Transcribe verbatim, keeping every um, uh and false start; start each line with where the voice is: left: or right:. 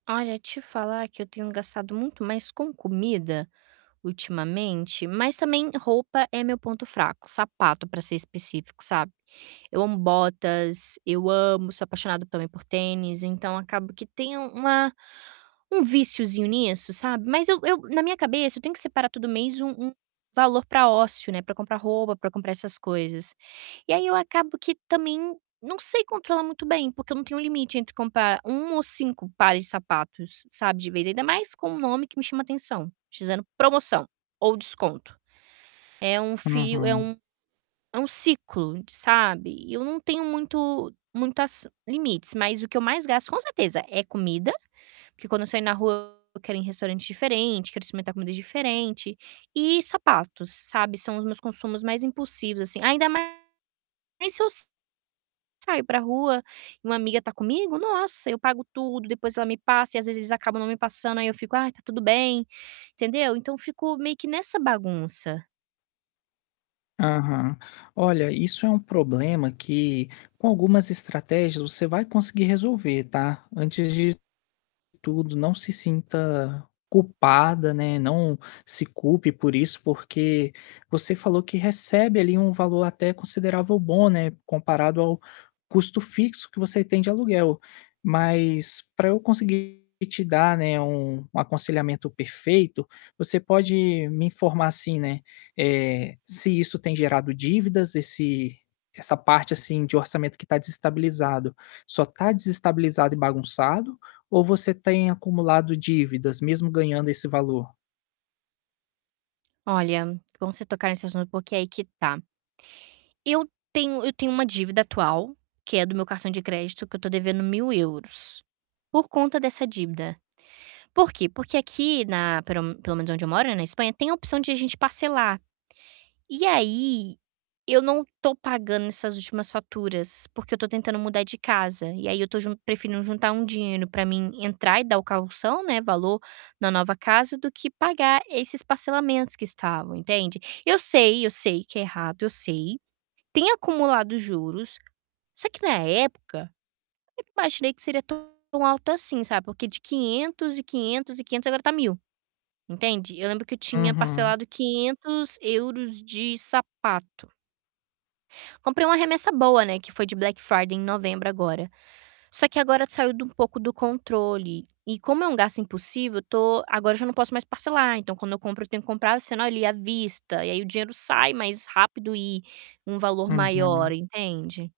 right: Olha, te falar que eu tenho gastado muito mais com comida, ultimamente, mas também roupa é meu ponto fraco. Sapato para ser específico, sabe. Eu amo botas, eu amo, sou apaixonada também por tênis, então acabo que tem um uma um víciozinho nisso, sabe. Mas eu eu na minha cabeça eu tenho que separar todo mês um um valor para ócio, né, para comprar roupa, para comprar essas coisas. E aí eu acabo que também não sei controlar muito bem, porque eu não tenho limite entre comprar um ou cinco pares de sapatos, sabe, de vez ainda mais com um nome que me chama atenção, [unintelligible] promoção, ou desconto. É um fio é
left: Uhum.
right: um é um ciclo de sabe, eu não tenho muito muitas limites mas o que eu mais gasto, com certeza, é comida, porque quando eu saio na rua eu quero ir em restaurante diferente, quero experimentar comida diferente e sapatos, sabe, são os meus consumos mais impulsivos assim, ainda mais se eu saio para rua e uma amiga tá comigo, nossa, eu pago tudo, depois ela me passa e às vezes eles acabam não me passando, aí eu fico: "Ai está tudo bem!", entendeu. Então fico meio que nessa bagunça.
left: Aham. Olha, isso é um problema que, com algumas estratégias você vai conseguir resolver, tá. Antes de tudo não se sinta culpada, né, não se culpe por isso porque, você falou que recebe ali um valor até considerável bom, né, comparado ao custo fixo que você tem de aluguel. Mas, para eu conseguir te dar, né, um um aconselhamento perfeito, você pode me informar assim, né, eh, se isso tem gerado dívidas, esse essa parte assim de orçamento que tá desestabilizado, só tá desestabilizado e bagunçado, ou você tem acumulado dívidas, mesmo ganhando esse valor?
right: Olha, bom você tocar nesse assunto, porque aí que tá. Eu tenho eu tenho uma dívida atual, que é do meu cartão de crédito que eu estou devendo mil euros, por conta dessa dívida. Por quê? Porque aqui na, pero pelo menos onde eu moro, né, na Espanha tem a opção de a gente parcelar. E aí, eu não tô pagando essas últimas faturas, porque eu estou tentando mudar de casa, e aí eu estou jun preferindo juntar um dinheiro para mim entrar e dar o caução, né, valor na nova casa, do que pagar esses parcelamentos que estavam, entende. Eu sei, eu sei que é errado, eu sei, tem acumulado juros, só que na época, eu imaginei que seria tão alto assim, sabe, porque de quinhentos e quinhentos e quinhentos agora está mil, entende. Eu lembro que eu tinha
left: Uhum.
right: parcelado quinhetos euros de sapato. Comprei uma remessa boa, né, que foi de Black Friday em novembro agora. Só que agora saiu de um pouco do controle, e como é um gasto impulsivo, eu tô agora já não posso mais parcelar, então quando eu compro eu tenho que comprar, sendo ali à vista e aí o dinheiro sai mais rápido e um valor maior,
left: Uhum.
right: entende.